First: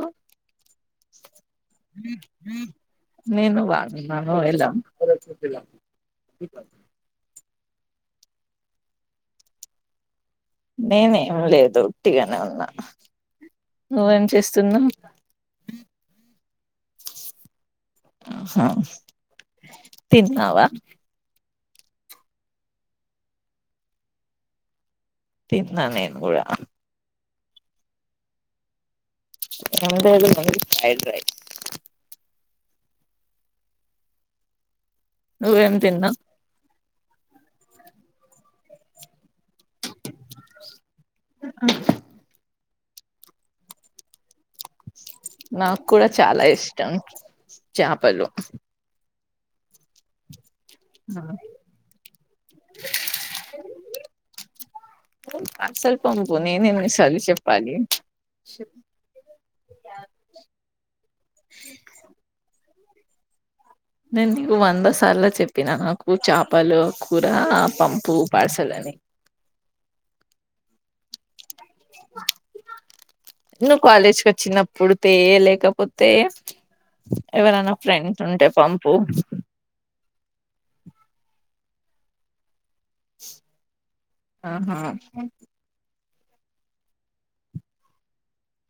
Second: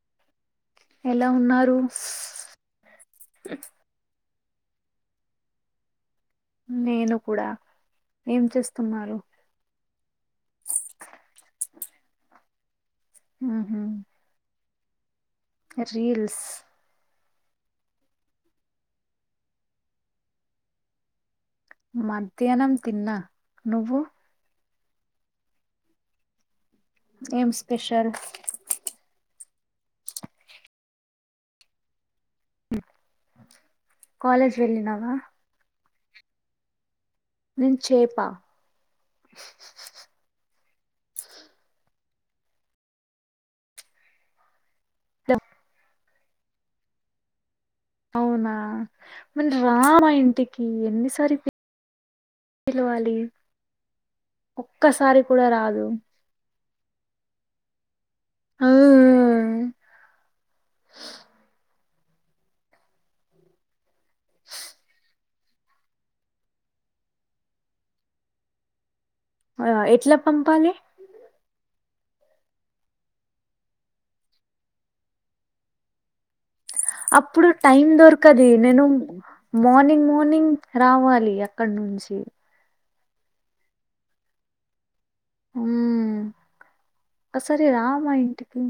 అ ఎలా ఉన్నారు నీను వాళ నా ఆ ఎలా నేను కూడా ఏం చేస్తున్నారు నేనేం లేదు ఓట్టిగానే ఉన్నా ఊహూ నువ్వేం చేస్తున్నావ్ రీల్స్ ఉం హమ్ తిన్నావా మధ్యాహ్నం తిన్నా నువ్వు తిన్నా నేను కూడా ఏం స్పెషల్ ఎం లేదు మా [unintelligible] ఫ్రైడ్ రైస్ కాలేజ్ వెళ్లినవా నువ్వేం తిన్నావ్ నేన్ చేపా ఆ నా కూడా చాలా ఇష్టం చేపలు అవునా మరి రా మా ఇంటి కి ఎన్నిసారి పిల్ పిలవాలి ఒక్కసారి కూడా రాదు [unintelligible] చెప్పలి ఆ నేను నీకు వంద సార్లు చెప్ ప్పిన నాకు చేపలు కూర పంపు పార్సల్ అని అ ఎట్లా పంపాలే నువ్ కాలేజ్కి వచ్చినప్పుడు తే లేకపోతే అప్పుడు టైమ్ దొరకది నేను పంపు మార్నింగ్ మా ర్నింగ్ ర్రావాలి అక్కడ నుంచి ఆహా అ సరే రా మా ఇంటికి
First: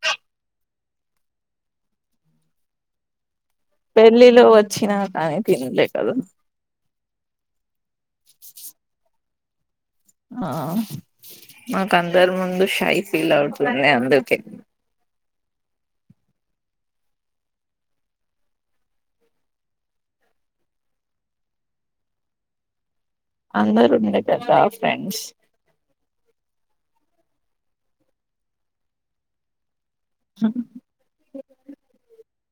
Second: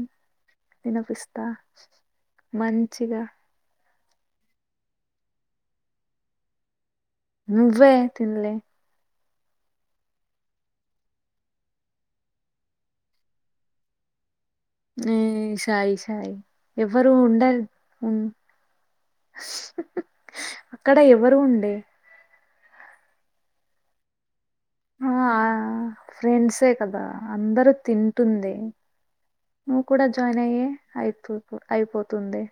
తినిపిస్తా మంచిగా పెళ్లిలో వచ్చినా కానీ తిన్లేకాదు నువ్వే తిన్లే ఆ మాకు అందరి ముందు షై ఫీల్ అవుతుంది అందుకే ని షై షై ఎవరు ఉండరు ఉ అక్కడ ఎవరు ఉండే అందరూ ఉండే కదా ఆ ఫ్రెండ్స్ ఫ్రెండ్సే కదా అందరు తింటుంది నువ్వు కూడా జాయిన్ అయ్యి అయితు అయిపోతుందే.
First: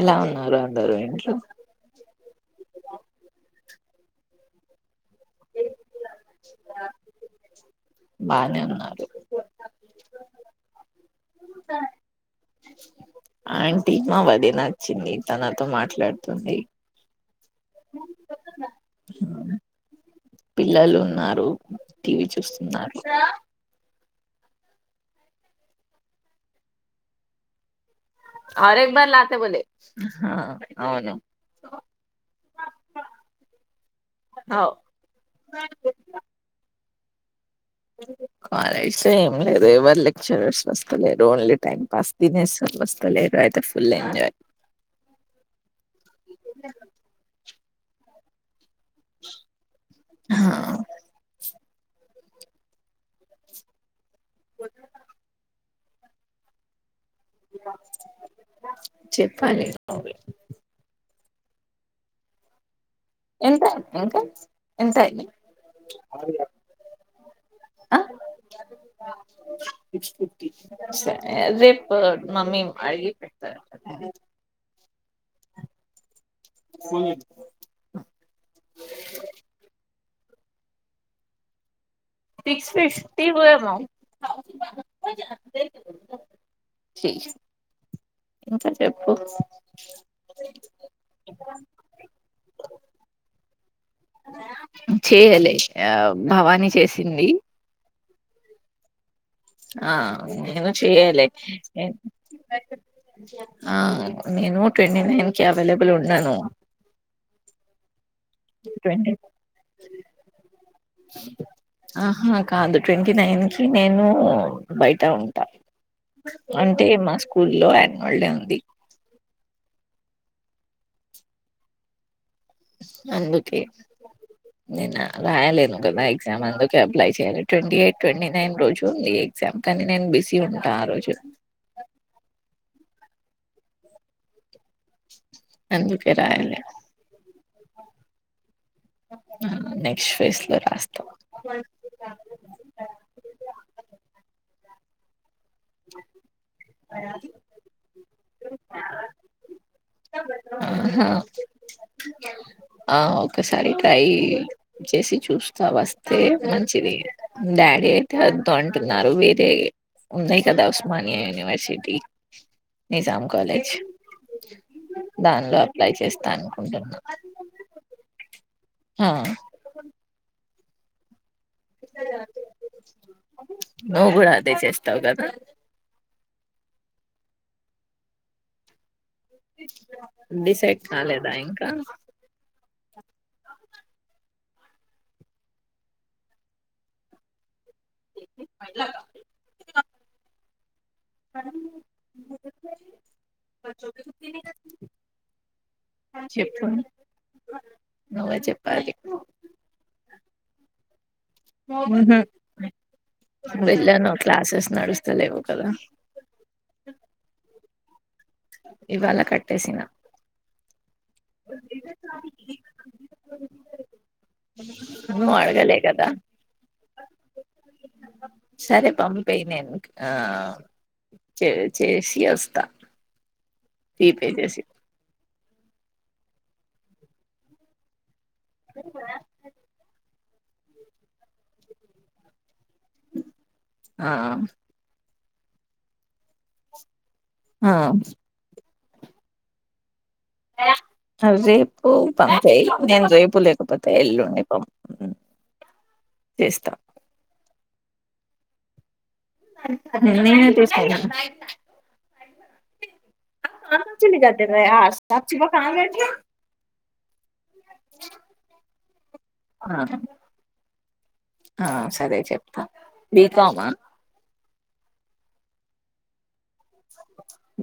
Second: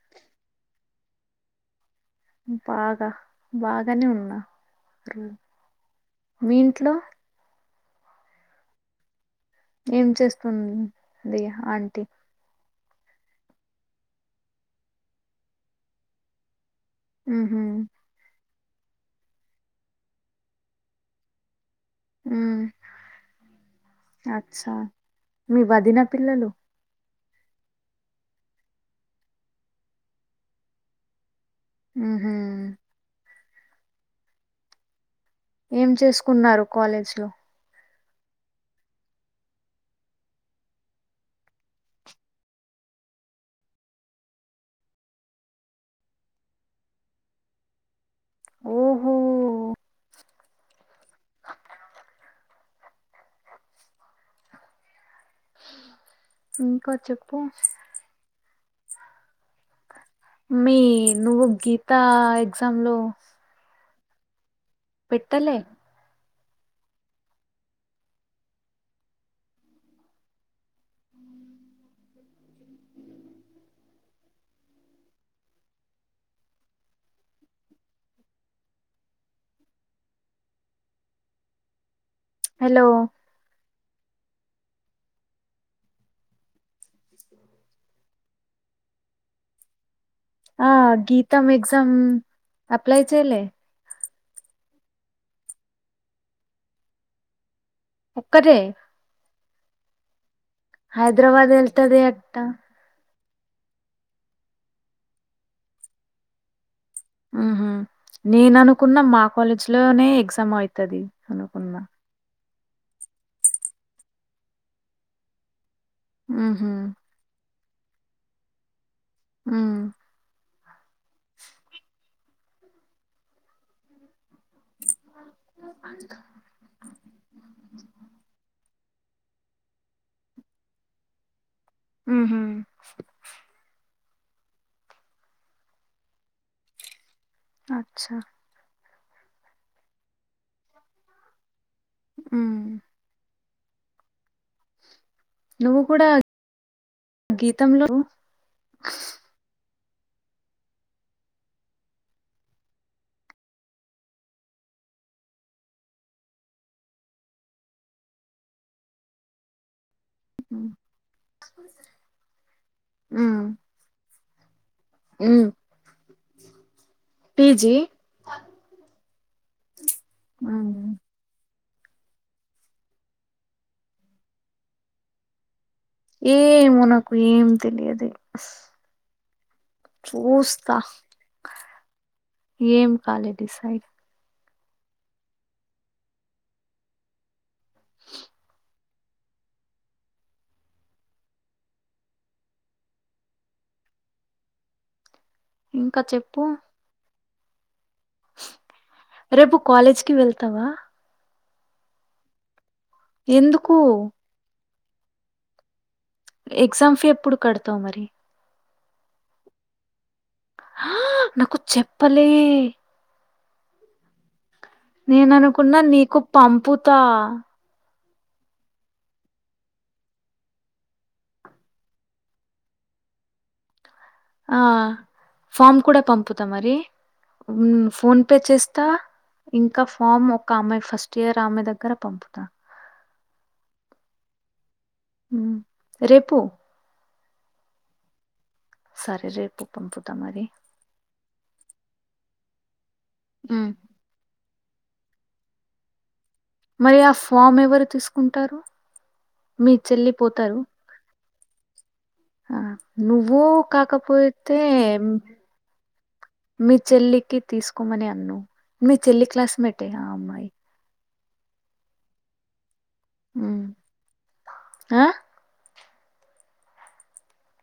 ఎలా ఉన్నారు అందరు ఇంట్లో బాగా బాగానే ఉన్నా మీ ఇంట్లో బానే ఉన్నారు ఏం చేస్తుంద్ దియ ఆంటీ ఆంటీ మా వదిన వొచ్చింది తనతో మాట్లాడుతుంది. ఉ హు పిల్లలు ఉన్నారు టీవీ ఉమ్ చూస్తున్నారు సా అచ్చా మీ వాదినా పిల్లలు అరెబాలతే ఉంది హ హా అవును ఊ హా అవ్ ఏం చేస్కూన్నారు కాలేజ్ త్యో కాలేజ్ లో ఏం లేదు ఎవరు లెక్చరర్స్ వొస్తలేరు, ఓన్లీ టైం పాస్ తినేసారు వస్తలేరు అయితే ఫుల్ ఎంజాయ్. ఓహో హా కొత్తగా ఊ కా చెప్పు చెప్పాలి నువ్వే మీ నువ్వు గీతా ఎగ్జామ్ లో ఎంతమ్ ఇంకా ఎంతయింది పెట్టలే ఆరు వేల యాబ్ ఆ సరే రేపు మమ్మీన్ అడిగి చొప్తాను సిక్స్ హలో ఫిఫ్టీ పోయేమో ీ ఇంకా చెప్పు ఆ గీతమ్ ఎక్జామ్ అప్లై చేయలే చేయలే ఆ భవాని చేసింది ఒక్కటే ఆ నేను చేయలే హైదరాబాద్ వెళ్తది అట్ట ఆ నేను ట్వంటీ నైన్ కి అవైలబుల్ ఉన్నాను ఆహా నేను అనుకున్న ట్వంటీ మా కాలేజ్ లోనే ఎగ్జామ్ ఐతది అనుకున్న ఆహా కాదు ట్వంటీ నైన్ కి నేను బయట ఉంటా ఉహు అంటే మా స్కూల్ లో [unintelligible] ఉంది ఉమ్ అందుకే నేనా రాయాలేను కదా ఎగ్జామ్ అందుకే అప్లై చెయ్యలే ట్వంటీ ఎయిట్ ట్వంటీ నైన్ రోజు టుంది ఎగ్జామ్ కానీ నేను బిజీ ఉంటా ఆ రోజు ఊహూ అందుకే రాయలే అచ్చా నెక్స్ట్ ఫేస్ లో రాస్తాం ఉమ్ నువ్వు కూడా గీతంలో [inaudible] ఆహా ఆ ఒకసారి ట్రై చేసి చూస్తా వస్తే మంచిది డాడీ అయితే వదు అంటున్నారు వేరే ఉమ్ కదా ఉస్మానియా యూనివర్సిటీ నిజాం ఉమ్ కాలేజ్ దానిలో అప్లై చేస్ తనుకుంటున్నా పి జీ హా ఆ నువ్వు కూడా అదే చేస్తావు కదా ఏమో నాకు ఏం తెలియది డిసైడ్ కాలేదా ఇంకా ఏం కాలే డిసైడ్ అ బ చోకి కుతి క ఇంకా చెప్పు నువ్వే చెప్పాలి కి వెళ్తావా మ్మ్ హ్మ్మ్ ఎందుకు? వెళ్ళను క్లాసెస్ నడుస్స్తలేవు కదా ఎగ్జామ్ ఫీ ఎప్పుడు కడతావు మరి ఇవాళ కట్టేసిన ఆ నాకు చెప్పలే నువ్వు నేన అనుకున్నా అడగలే కదా నీకు పంపుతా సరే పంపెయ్ నేను ఆ చే చేసి వస్తా ఫీ పేజేసి ఫామ్ కూడా పంపుతా మరి మ్మ్ ఫోన్ పే చేస్తా ఇంకా ఫామ్ ఒక అమ్మాయి ఫస్ట్ ఇయర్ ఆమె దగ్ గర పంపుత ఆ మ్మ్ రేపు ఆ సరే రేపు పంపు ట మరి అ రేపు పంచయి నేను రేపు హ్మ్. లేకపోతే ఎల్లుండి పంప్ మరి ఆ ఫామ్ ఎవర్ రు తీసుకుంటారు మీ చెల్లి నేనే పోతారు తీస్తాను ఆ నువ్వు కాకపోతే మీ చెల్లికి తీసుకోమని అని మీ చెల్లి క్లాస్మేటేనా ఆ అమ్మాయి ఆ సరే చెప్తా బీకామ ఉమ్ ఆ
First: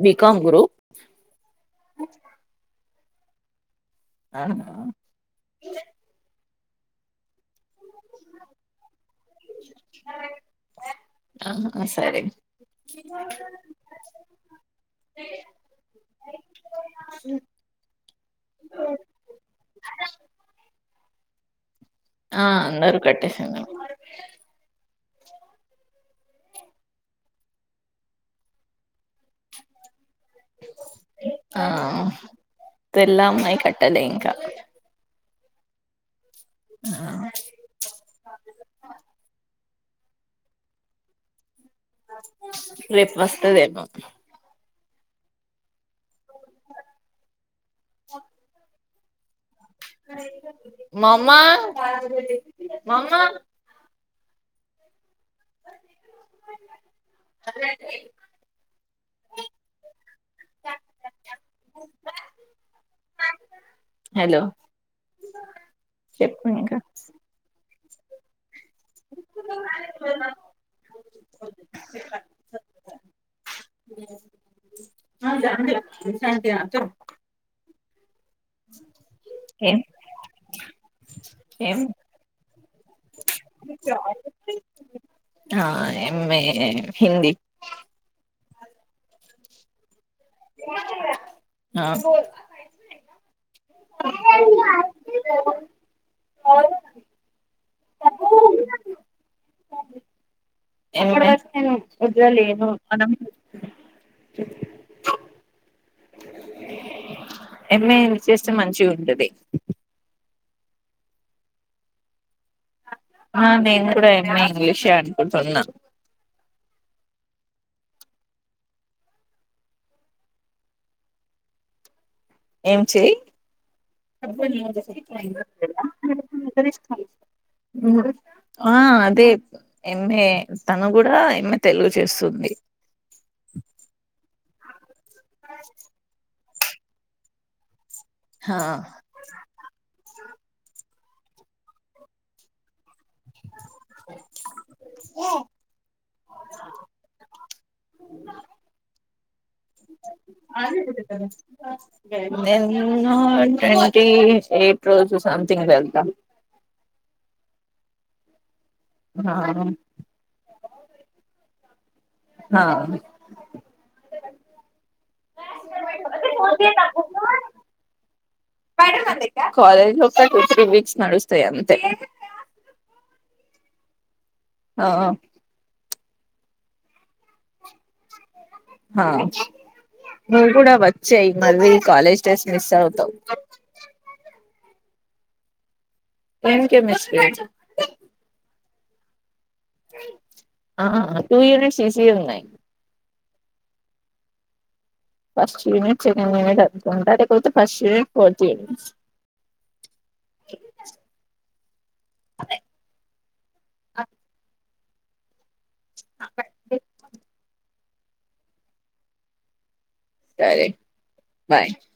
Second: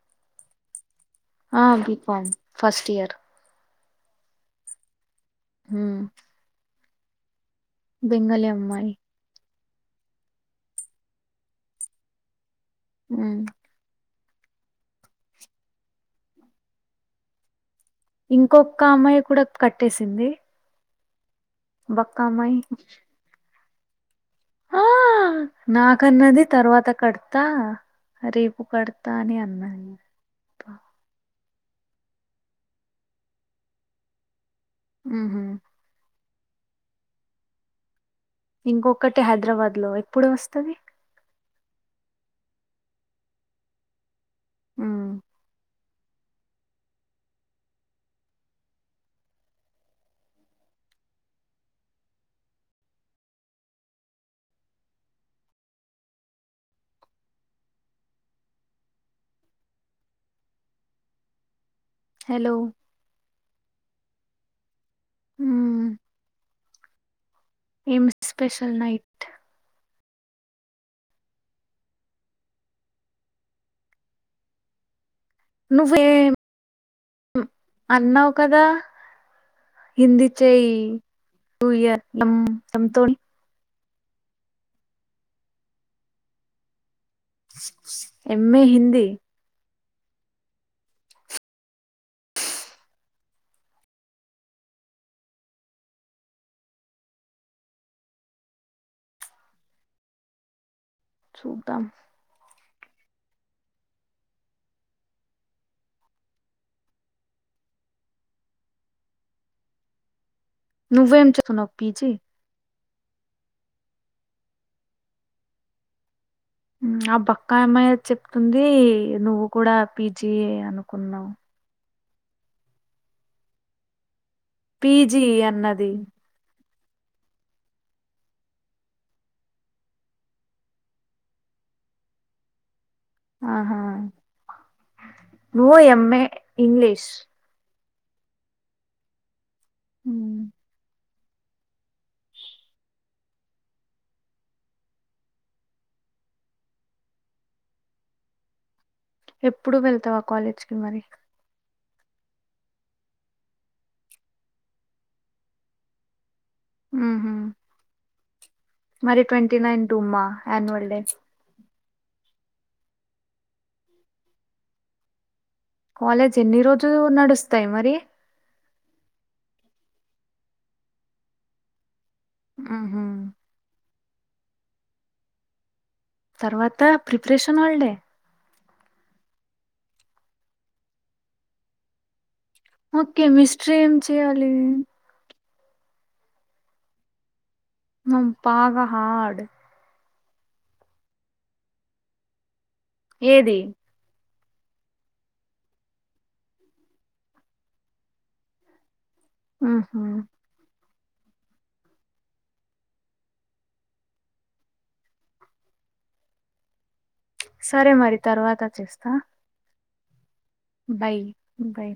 బీ కామ్ గురు ఆ బి కామ్ ఫస్ట్ ఇయర్ అవునా హ్మ్మ్ బెంగలీ అమ్మాయి ఆ సరే ఉమ్ మ్మ్ ఇంకొక అమ్మాయి కూడా కట్టేసింది బక్క ఆ అమ్మాయి అందరూ కట్టేసిండు ఆ నాకన్నది తర్వాత కడతా రేపు కడతా అని అన్నది ఆ పెళ్ళాం అయి కట్టలే ఇంకా. హుహు ఆ ఇంకొకటి హైదరాబాద్ లో ఎప్పుడు వస్తది రేపు వస్తది ఏమో ఉ చె మామ మామ హలో హలో చెప్పు ఇంకా ఏమి ఉస్ తుప్ పెసల్ నైట్ ఆ జాండి ఇంటాన్ టియా చెప్ అన్నావ్ కదా హింది చై ఏం [unintelligible] ఆమ్ తో ఆ ఏమి మే ఎంఏ హిందీ నాకు ఎప్పుడొచ్చినావు చూద్దాం రుద్ర లేడు. మనం ఎంఏ చేస్తే మంచిగుంటది నువ్వు ఏమి చెప్పినావ్ పీజీ ఆ నేను కూడా ఎంఏ ఇంగ్లీషే అనుకుంటున్నా యూ ఆ బక్క ఆ అమ్మాయి చెప్తుంది నువ్వు కూడా పీజీ అనుకున్నావ్ ఏం చేయ్ అబ్బాయిని నోట్ చేసేకి ఇట్ల పీజీ అయిందా అన్నది [unintelligible] ఎట్ల నేర్చు ఆ అదే ఎంఏ తను కూడా ఎంఏ తెలుగు చేస్తుంది ఆహా నువ్వు ఎంఏ ఇంగ్లీష్ హా ఉమ్, ఏఓ ఎప్పుడూ వెళ్తావా కాలేజ్ కి మరీ నేన్నూ ట్వంటీ ఏయిట్ రోజు సంథింగ్ వెళ్తా మ్ హుమ్ మరి ఆ ట్వంటీ నైన్ టూ మ్మా ఆనువల్ డే ఆ కాలేజ్ ఎన్ని రోజులు నడుస్తాయి మరి కాలేజ్ లో ఒకేసారి టూ త్రీ వీక్స్ నడుస్తాయి అంతే మ్ హూమ్ ఓ తర్వాత ప్రిపరేషన్ హల్ డే ఆ నువ్వు కూడా వచ్చేయి మల్లి కాలేజ్ డేస్ మిస్ అవుతావు ఓకే మిస్ట్రీ ఏం చేయాలి ఏం కేమిస్ట్రీ నం పాగా హార్డ్ ఆ టూ యూనిట్ ఈజీ ఉన్నాయి ఏది ఫస్ట్ యూనిట్ సెకండ్ యూనిట్ చదువుకుంటా లేపోతె ఫస్ట్ యూనిట్ ఫోర్త్ యూనిట్ మ్ హూమ్ ఆదే ఆ [unintelligible] సరే మరి తర్వాత చేస్తా సరే బై బాయ్ బై